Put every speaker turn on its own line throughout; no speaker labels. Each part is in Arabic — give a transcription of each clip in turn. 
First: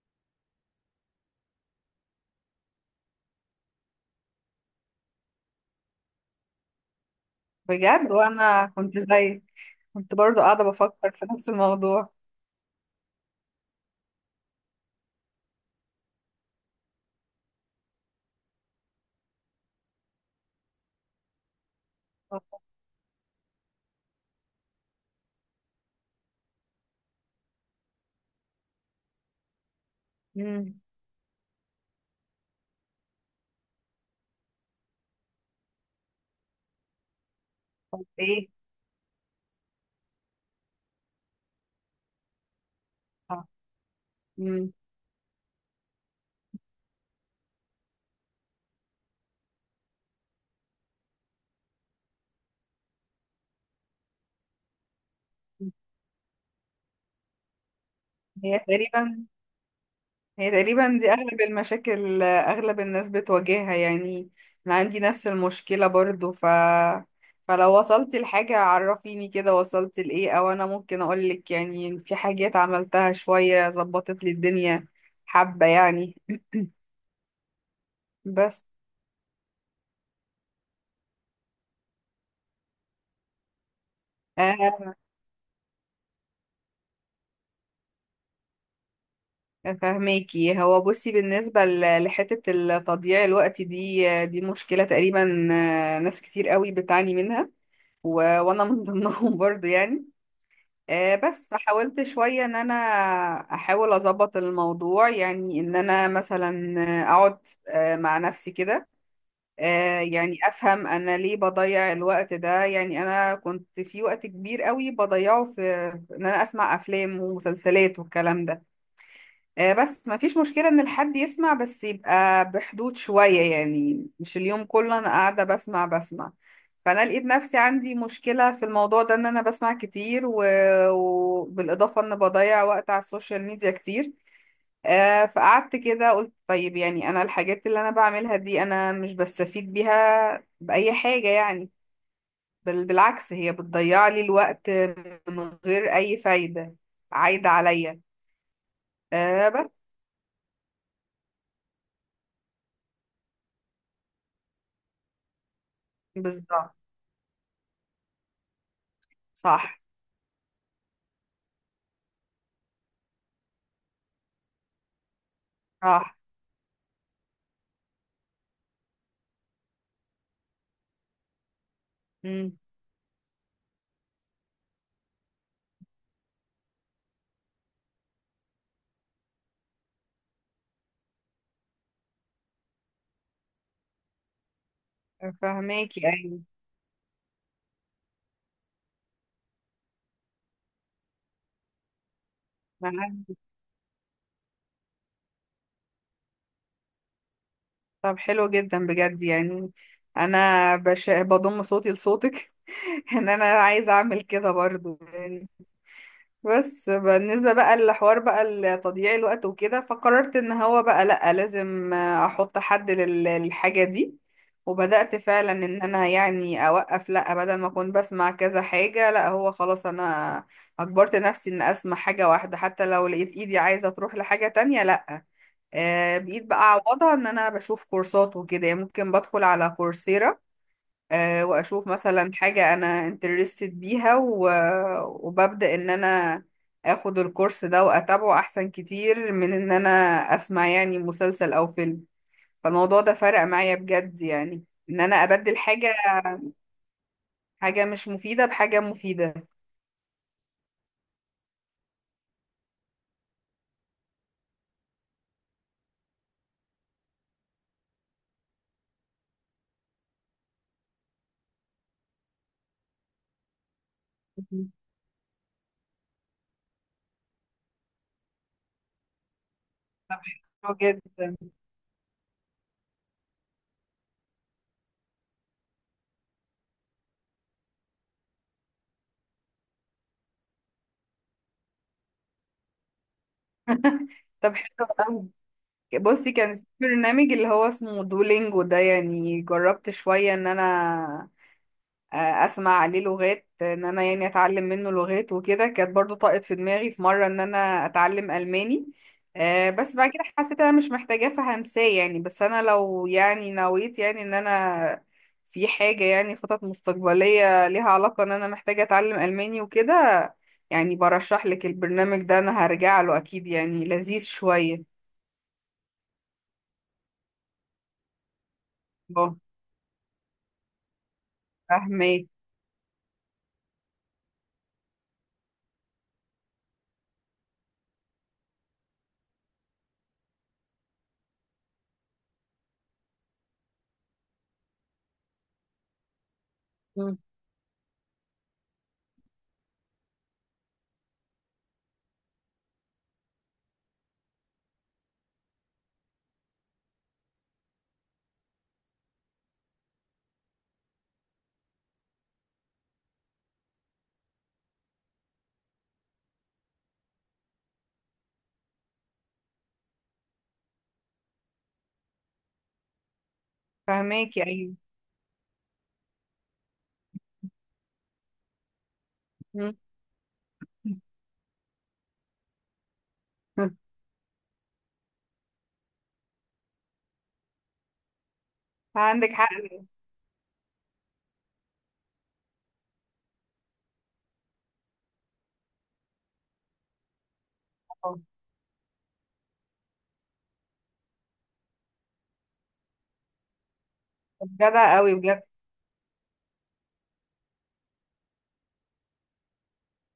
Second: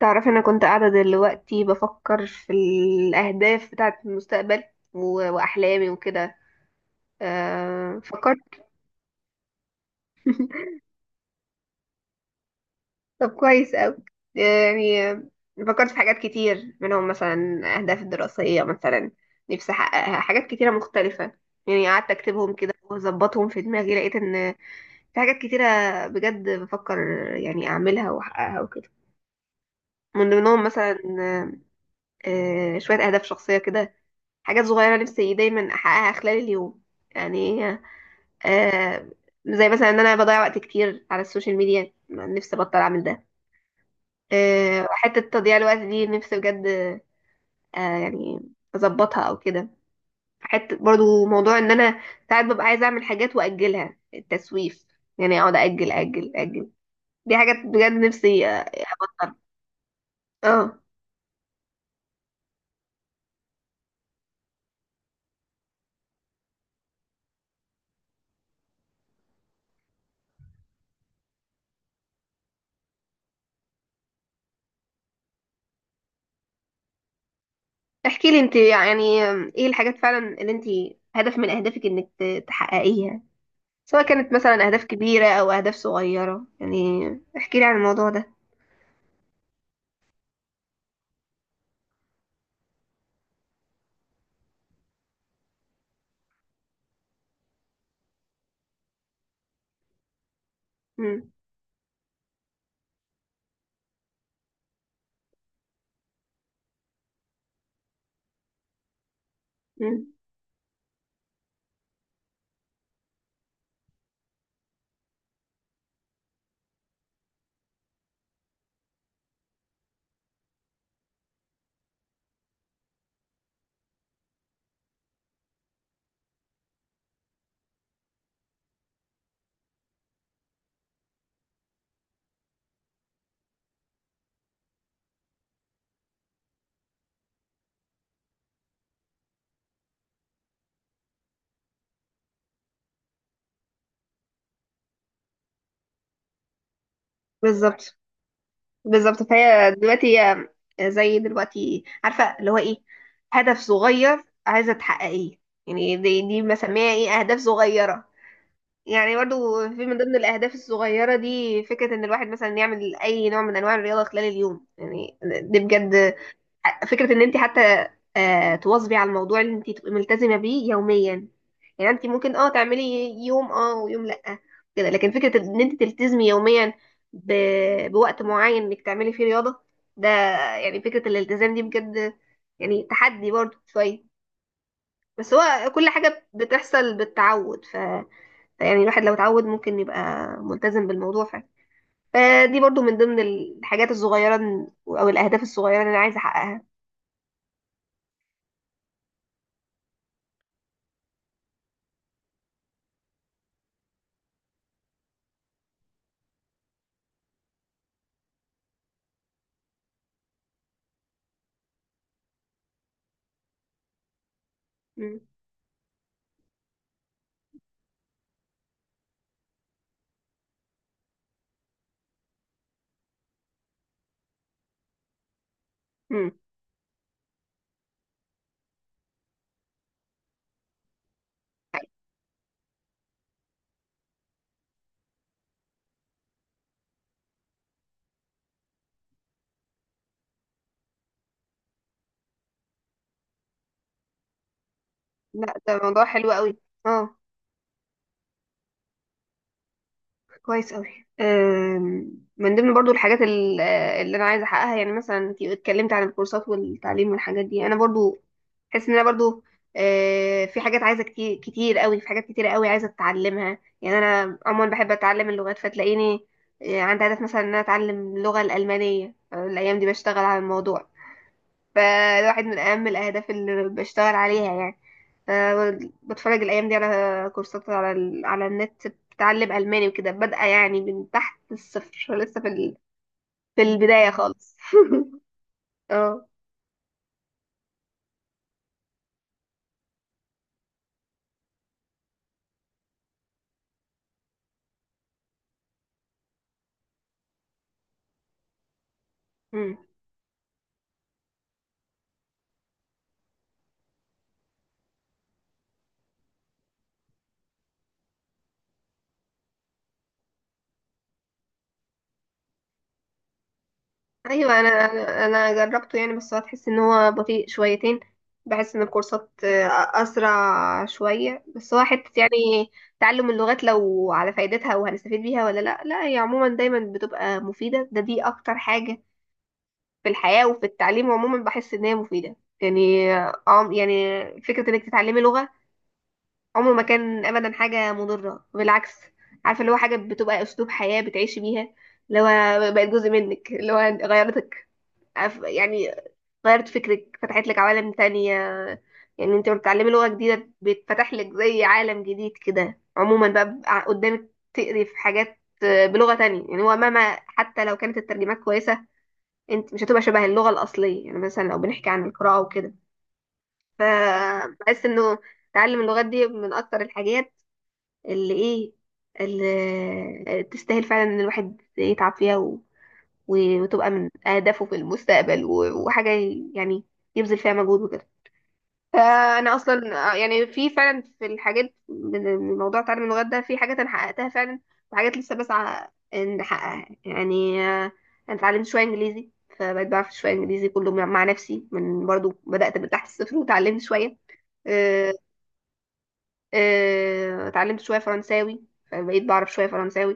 تعرفي، انا كنت قاعده دلوقتي بفكر في الاهداف بتاعه المستقبل واحلامي وكده.
بجد
فكرت.
وانا كنت زيك، كنت برضو قاعدة بفكر في نفس الموضوع.
طب كويس قوي. يعني، فكرت في حاجات كتير منهم مثلا اهداف الدراسيه مثلا، نفسي احققها. حاجات كتيره مختلفه، يعني قعدت اكتبهم كده واظبطهم في دماغي. لقيت ان في حاجات كتيره بجد بفكر يعني اعملها واحققها وكده. من ضمنهم
امم.
مثلا شويه اهداف شخصيه كده. حاجات صغيرة نفسي دايما أحققها خلال اليوم، يعني
طب ايه؟
آه زي مثلا إن أنا بضيع وقت كتير على السوشيال ميديا، نفسي أبطل أعمل ده.
اه. امم.
حتة تضييع الوقت دي نفسي بجد يعني أظبطها أو كده. حتة برضو موضوع إن أنا ساعات ببقى عايزة أعمل حاجات وأجلها، التسويف، يعني أقعد أجل أجل أجل. دي حاجات بجد نفسي
هي تقريبا
أبطلها.
هي
اه،
تقريبا دي اغلب المشاكل، اغلب الناس بتواجهها يعني. انا عندي نفس المشكلة برضو، فلو وصلت لحاجة عرفيني كده وصلت لإيه، أو أنا ممكن أقولك يعني في حاجات عملتها شوية ظبطت لي الدنيا حبة يعني.
احكي لي انت
بس
يعني ايه الحاجات فعلا اللي انت، هدف من اهدافك انك تحققيها، سواء كانت مثلا
آه
أهداف كبيرة أو أهداف صغيرة يعني. احكي لي عن الموضوع ده.
فهماكي، هو بصي بالنسبة لحتة التضييع الوقت دي، دي مشكلة تقريبا، ناس كتير قوي بتعاني منها، و... وانا من ضمنهم برضو يعني.
مم.
بس فحاولت شوية ان انا احاول اظبط الموضوع، يعني ان انا مثلا اقعد مع نفسي كده،
مم.
يعني افهم انا ليه بضيع الوقت ده. يعني انا كنت في وقت كبير قوي بضيعه في ان انا اسمع افلام ومسلسلات والكلام ده. بس ما فيش مشكلة ان الحد يسمع، بس يبقى بحدود شوية، يعني مش اليوم كله انا قاعدة بسمع بسمع. فانا لقيت نفسي عندي مشكلة في الموضوع ده، ان انا بسمع كتير وبالاضافة ان بضيع وقت على السوشيال ميديا كتير. فقعدت كده قلت طيب، يعني انا الحاجات اللي انا بعملها دي انا مش بستفيد بيها بأي حاجة يعني، بل بالعكس هي بتضيع لي الوقت من غير اي فايدة عايدة
بالظبط،
عليا.
بالظبط،
آه،
فهي
بس.
دلوقتي هي، زي دلوقتي عارفة اللي هو إيه، هدف صغير عايزة تحققيه. يعني دي
بالظبط.
مسميها إيه، أهداف صغيرة. يعني برضو
صح،
في من ضمن الأهداف الصغيرة دي فكرة إن الواحد مثلا يعمل أي نوع من أنواع الرياضة خلال اليوم، يعني دي بجد
صح.
فكرة. ان انت حتى تواظبي على الموضوع اللي انت تبقي ملتزمة بيه يوميا. يعني انت ممكن
امم.
تعملي يوم ويوم لأ كده، لكن فكرة ان انت تلتزمي يوميا ب... بوقت معين انك تعملي فيه رياضة ده. يعني فكرة الالتزام دي بجد، يعني تحدي برضو شوية، بس هو كل
فهماكي.
حاجة
ايوه.
بتحصل بالتعود. فيعني الواحد لو اتعود ممكن يبقى ملتزم بالموضوع فعلا. فدي برضو من ضمن
معاك.
الحاجات الصغيرة او الاهداف الصغيرة اللي انا عايزة احققها.
طب حلو جدا بجد يعني. انا بضم صوتي لصوتك ان انا عايزه اعمل كده برضو يعني. بس بالنسبه بقى للحوار، بقى لتضييع الوقت وكده، فقررت ان هو بقى لا، لازم احط حد للحاجه دي. وبدات
م.
فعلا ان انا يعني اوقف، لا بدل ما اكون بسمع كذا حاجه، لا هو خلاص انا اجبرت نفسي ان اسمع حاجه واحده، حتى لو لقيت ايدي عايزه تروح لحاجه تانية لا.
م.
بقيت بقى اعوضها ان انا بشوف كورسات وكده، يعني ممكن بدخل على كورسيرا. واشوف مثلا حاجة انا انترستد بيها، وببدأ ان انا اخد الكورس ده واتابعه، احسن كتير من ان انا اسمع يعني مسلسل او فيلم. فالموضوع ده فرق معايا بجد يعني، ان انا
لا،
ابدل
ده
حاجة
موضوع حلو قوي. اه،
حاجة مش مفيدة بحاجة مفيدة.
كويس قوي. أم، من ضمن برضو الحاجات اللي انا عايزه احققها، يعني مثلا انت اتكلمت عن الكورسات والتعليم والحاجات دي. انا برضو حاسس ان انا برضو في حاجات عايزه كتير كتير قوي، في حاجات كتير قوي عايزه اتعلمها. يعني انا عموما
مهم.
بحب اتعلم اللغات، فتلاقيني عندي هدف مثلا ان انا اتعلم اللغه الالمانيه. الايام دي بشتغل
طب
على
حلو
الموضوع،
جدا.
فالواحد من أهم الأهداف اللي بشتغل عليها يعني. بتفرج الأيام دي على كورسات على على النت، بتعلم ألماني وكده، بادئة يعني من تحت الصفر، لسه في في البداية
طب
خالص
حلو.
اه.
بصي كان في برنامج اللي هو اسمه دولينجو ده، يعني جربت شوية ان انا اسمع عليه لغات، ان انا يعني اتعلم منه لغات وكده. كانت برضو طاقت في دماغي في مرة ان انا اتعلم الماني.
مم.
بس بعد كده حسيت انا مش محتاجاه فهنساه يعني. بس انا لو يعني نويت يعني ان انا في حاجة يعني خطط مستقبلية ليها علاقة ان انا محتاجة اتعلم الماني وكده، يعني برشح لك البرنامج ده. انا هرجع له اكيد يعني، لذيذ
ايوه، انا
شوية.
انا أنا جربته يعني، بس هتحس ان هو بطيء شويتين. بحس ان الكورسات
اه.
اسرع شويه، بس هو حته
فاهمك.
يعني تعلم اللغات، لو على فايدتها وهنستفيد بيها ولا لا. لا، هي عموما دايما بتبقى مفيده، ده دي اكتر حاجه في الحياة وفي التعليم. عموما بحس ان هي مفيدة يعني يعني فكرة انك تتعلمي لغة، عمره ما
مم.
كان ابدا حاجة مضرة، بالعكس. عارفة اللي هو حاجة بتبقى اسلوب حياة بتعيشي بيها، اللي هو بقت جزء منك، اللي هو غيرتك، يعني غيرت فكرك، فتحت لك عوالم تانية. يعني انت لما بتتعلمي لغة جديدة بيتفتح لك زي عالم جديد كده. عموما بقى قدامك تقري في حاجات بلغة تانية، يعني هو مهما حتى لو كانت الترجمات كويسة، انت مش هتبقى شبه اللغة الأصلية. يعني مثلا لو بنحكي عن القراءة وكده،
فهماكي. ايوه.
فبحس انه تعلم اللغات دي من أكتر الحاجات، اللي ايه،
مم.
اللي تستاهل فعلا ان الواحد يتعب فيها وتبقى من أهدافه في المستقبل وحاجة يعني يبذل فيها مجهود وكده.
عندك حق.
فانا اصلا يعني في فعلا في الحاجات من موضوع تعلم اللغات ده، في حاجات انا حققتها فعلا وحاجات لسه بسعى ان احققها يعني.
اه.
انا اتعلمت شويه انجليزي، فبقيت بعرف شويه انجليزي كله مع نفسي، من برضو بدات من تحت الصفر وتعلمت شويه.
جدع
آه،
قوي بجد.
اتعلمت شويه فرنساوي، فبقيت بعرف شويه فرنساوي.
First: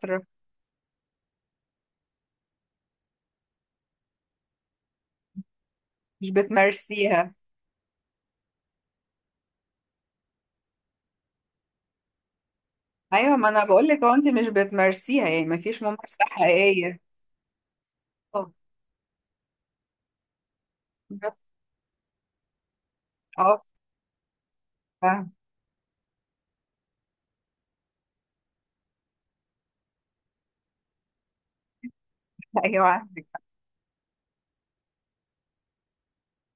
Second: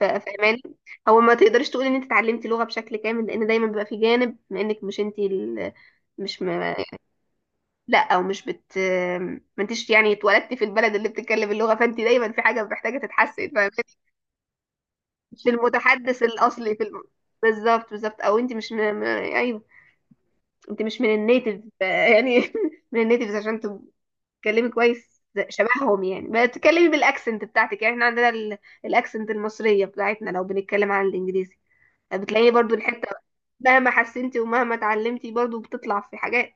فاهماني، هو ما تقدرش تقول ان انت اتعلمتي لغه بشكل كامل، لان دايما بيبقى في جانب بما انك مش انت ال...
مش
مش م...
بتمارسيها.
لا، او مش بت، ما انتش يعني اتولدتي في البلد اللي بتتكلم اللغه. فانت دايما في حاجه محتاجه
ايوه،
تتحسن،
ما انا
فاهماني.
بقول لك هو انت مش بتمارسيها، يعني
مش
ما فيش ممارسه
المتحدث الاصلي في
حقيقيه.
بالظبط، بالظبط. او
اه.
انت مش ايوه، انت مش من
بس.
النيتيف يعني من النيتيفز، عشان
اه.
تتكلمي كويس
فاهمة.
شبههم. يعني بتتكلمي بالاكسنت بتاعتك، يعني احنا عندنا الاكسنت المصريه بتاعتنا، لو بنتكلم عن الانجليزي بتلاقيه برضو
ايوه
الحته.
عندك حق.
مهما حسنتي ومهما اتعلمتي برضو بتطلع في حاجات،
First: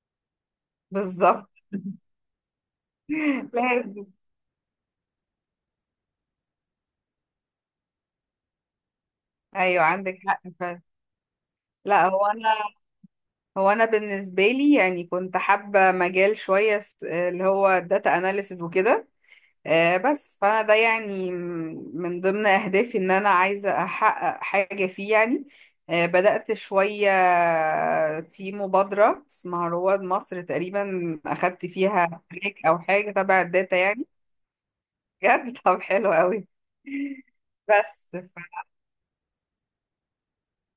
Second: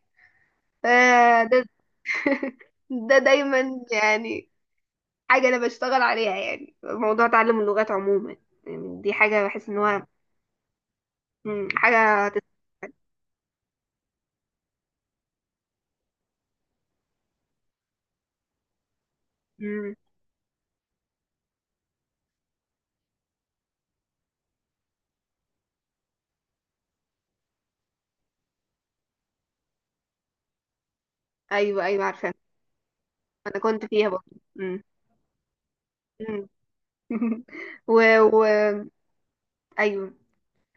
بالظبط.
فده ده دايما
لازم.
يعني حاجة أنا بشتغل عليها، يعني موضوع تعلم اللغات عموما. يعني دي حاجة بحس إن
ايوه
هو
عندك حق فعلا. لا، هو
حاجة
انا هو انا بالنسبه لي يعني كنت حابه مجال شويه اللي هو الداتا اناليسز وكده.
مم.
بس فانا ده يعني من ضمن اهدافي ان انا عايزه احقق حاجه فيه يعني. بدات شويه في مبادره اسمها رواد مصر تقريبا، اخدت
أيوه، أيوه،
فيها
عارفة،
تراك او حاجه تبع
أنا
الداتا
كنت
يعني.
فيها برضه. مم.
بجد. طب حلو
مم.
قوي.
و...
بس
و... أيوه،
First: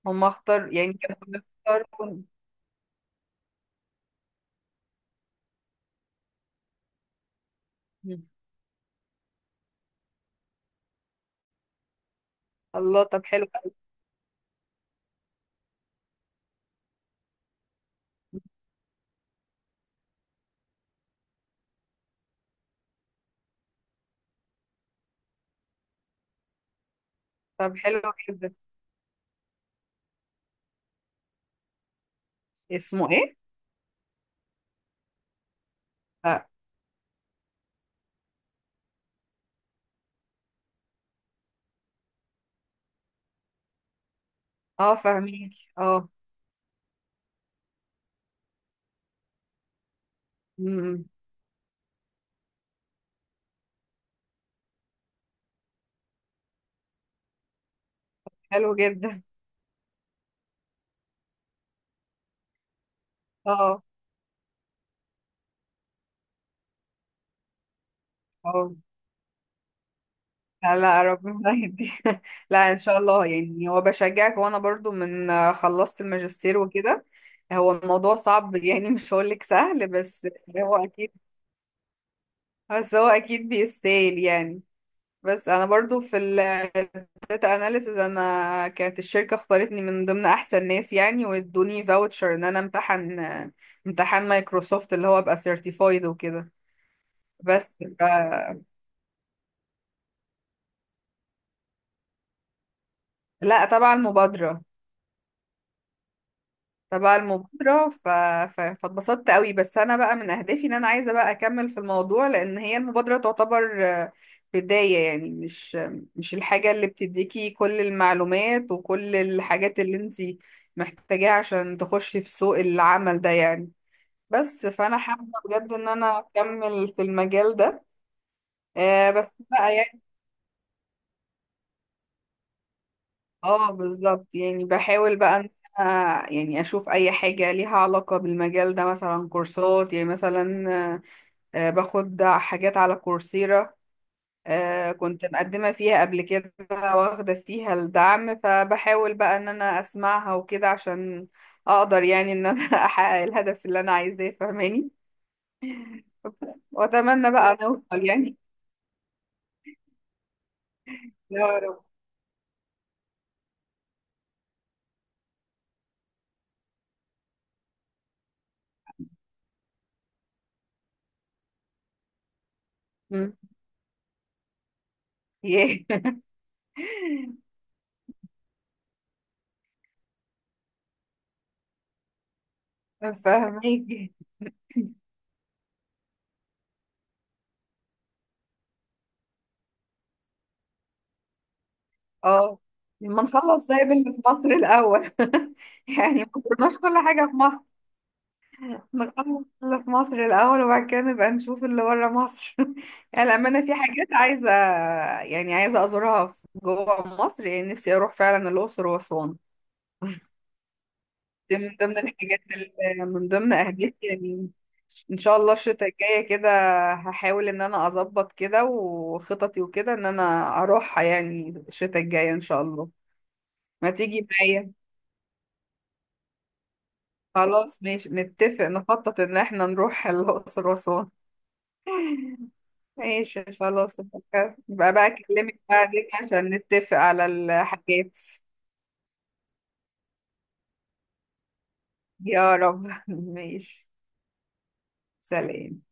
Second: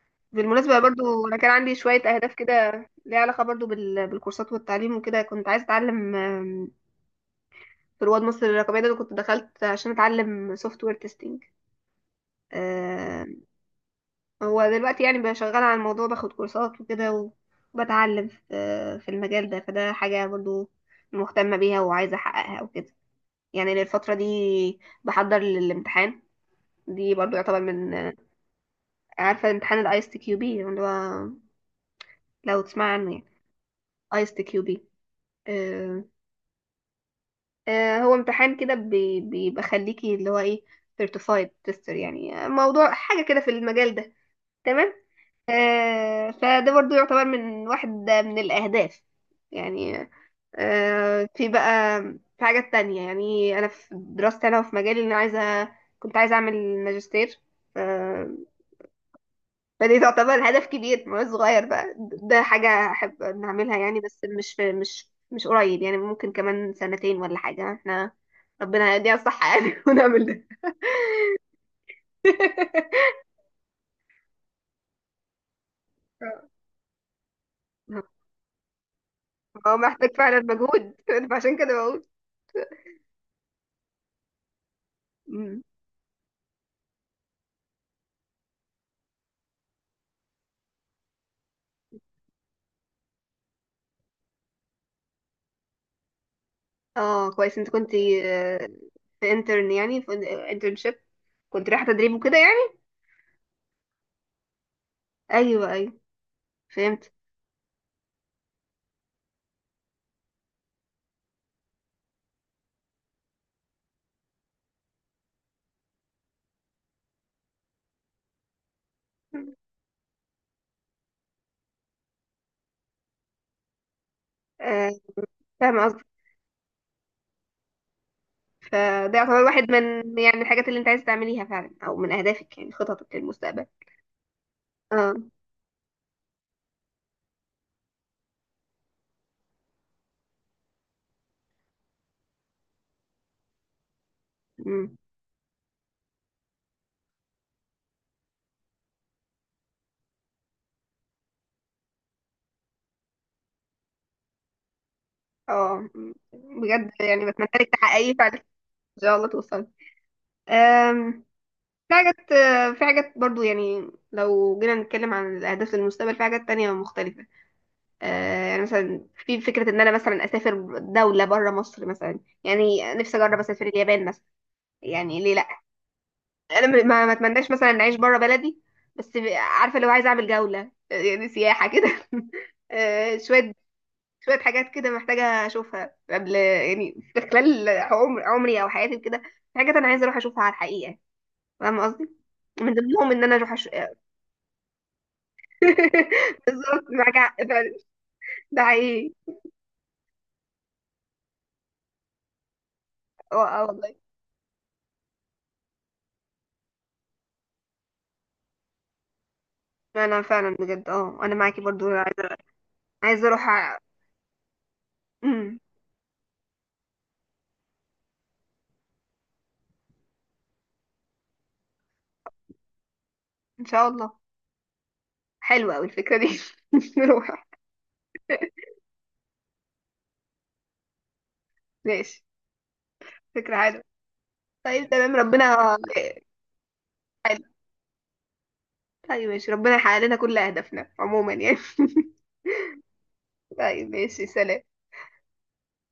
هم اختار،
بالمناسبة
يعني كانوا
برضو أنا كان عندي
بيختاروا.
شوية أهداف كده، ليها علاقة برضو بالكورسات والتعليم وكده. كنت عايزة أتعلم في رواد مصر الرقمية ده، أنا كنت دخلت عشان أتعلم سوفت وير تيستنج.
الله، طب حلو قوي.
هو دلوقتي يعني بقى شغال على الموضوع، باخد كورسات وكده وبتعلم في المجال ده. فده حاجة برضو مهتمة بيها وعايزة أحققها وكده، يعني للفترة دي بحضر للامتحان. دي برضو يعتبر
طب
من،
حلو جدا.
عارفة، امتحان الايس تي كيو بي، اللي هو لو تسمع
اسمه
عنه يعني،
ايه؟
ايس تي كيو بي.
اه.
هو امتحان كده بيبقى خليكي، اللي هو ايه، سيرتيفايد تيستر. يعني موضوع حاجة كده في المجال ده، تمام.
فاهمين. اه. فاهميكي. اه.
فده برضو يعتبر من، واحد من الأهداف يعني،
مم،
في بقى في حاجات تانية. يعني أنا في دراستي أنا وفي مجالي، إن أنا عايزة، كنت عايزة أعمل ماجستير. آه،
حلو جدا.
فدي تعتبر هدف كبير مش صغير بقى، ده حاجة أحب نعملها
اه.
يعني، بس مش في مش قريب. يعني ممكن كمان سنتين ولا حاجة، احنا
اه.
ربنا يديها الصحة يعني ونعمل ده.
لا، لا، ربنا يهدي. لا ان شاء الله. يعني هو بشجعك، وانا برضو من خلصت الماجستير وكده. هو الموضوع صعب يعني، مش هقولك
هو
سهل،
محتاج فعلا
هو
مجهود
اكيد
فعشان كده بقول.
بس هو اكيد بيستاهل يعني. بس انا برضو في الداتا اناليسز، انا كانت الشركة اختارتني من ضمن احسن ناس يعني، وادوني فاوتشر ان انا امتحن امتحان مايكروسوفت اللي هو ابقى سيرتيفايد وكده.
اه، كويس،
بس
انت كنت آه، في انترن يعني، في انترنشيب، كنت رايحة تدريب وكده يعني.
لا طبعا مبادرة.
ايوه، ايوه، فهمت.
فبقى المبادرة فاتبسطت قوي. بس أنا بقى من أهدافي إن أنا عايزة بقى أكمل في الموضوع، لأن هي المبادرة تعتبر بداية يعني، مش الحاجة اللي بتديكي كل المعلومات وكل الحاجات اللي انتي محتاجاها عشان تخشي في سوق العمل ده يعني. بس
آه،
فأنا حابة بجد
فاهمة
إن
قصدك.
أنا أكمل في المجال ده. آه،
فده
بس
يعتبر واحد
بقى
من
يعني.
يعني الحاجات اللي انت عايز تعمليها فعلا، او من اهدافك يعني خططك للمستقبل.
اه بالظبط يعني،
اه،
بحاول بقى إن أنا يعني أشوف أي حاجة ليها علاقة بالمجال ده، مثلا كورسات يعني. مثلا باخد حاجات على كورسيرا.
أمم.
كنت مقدمة فيها قبل كده واخدة فيها الدعم، فبحاول بقى ان انا اسمعها وكده عشان اقدر يعني ان انا احقق الهدف اللي انا عايزاه فاهماني.
اه، أمم. بجد يعني
واتمنى
بتمنى
بقى
لك
نوصل
تحققيه فعلا،
يعني.
ان شاء الله توصل. آم،
يا رب.
في حاجات في حاجات برضو، يعني لو جينا نتكلم عن الاهداف للمستقبل في حاجات تانية مختلفة. يعني مثلا في فكرة ان انا مثلا اسافر دولة بره مصر مثلا، يعني نفسي
مم.
اجرب اسافر اليابان مثلا، يعني ليه لا.
ياه.
انا ما اتمناش مثلا ان اعيش بره بلدي، بس عارفة، لو عايزة اعمل جولة يعني سياحة كده شوية
فاهميكي.
شوية حاجات كده محتاجة اشوفها قبل، يعني في خلال عمري او حياتي كده، في حاجات انا عايزة اروح اشوفها على الحقيقة، فاهمة قصدي.
اه،
من ضمنهم
ما
ان انا اروح
نخلص زي اللي في مصر الاول يعني، ما كناش
بالظبط،
كل
معاك
حاجة في
حق
مصر،
فعلا. ده حقيقي.
نخلص اللي في مصر الأول وبعد كده نبقى نشوف اللي بره مصر. يعني للأمانة في
والله،
حاجات عايزة، يعني عايزة أزورها في جوه مصر، يعني نفسي أروح فعلا الأقصر وأسوان.
فعلا فعلا بجد. اه، انا
دي
معاكي
من
برضو
ضمن
عايزه،
الحاجات اللي، من
اروح
ضمن
أ-
أهدافي يعني. إن شاء الله
امم
الشتاء الجاية كده هحاول إن أنا أظبط كده وخططي وكده إن أنا أروحها، يعني الشتاء الجاية إن شاء الله.
ان شاء
ما
الله.
تيجي معايا؟
حلوه قوي الفكره دي نروح.
خلاص ماشي، نتفق نخطط إن إحنا نروح الأقصر وأسوان.
ماشي،
ماشي
فكره حلوه.
خلاص، يبقى
طيب،
يبقى بقى
تمام،
اكلمك
ربنا،
بعدين عشان نتفق على
حلو.
الحاجات.
طيب ماشي، ربنا يحقق لنا كل اهدافنا عموما يعني.
يا رب. ماشي،
طيب ماشي، سلام.
سلام.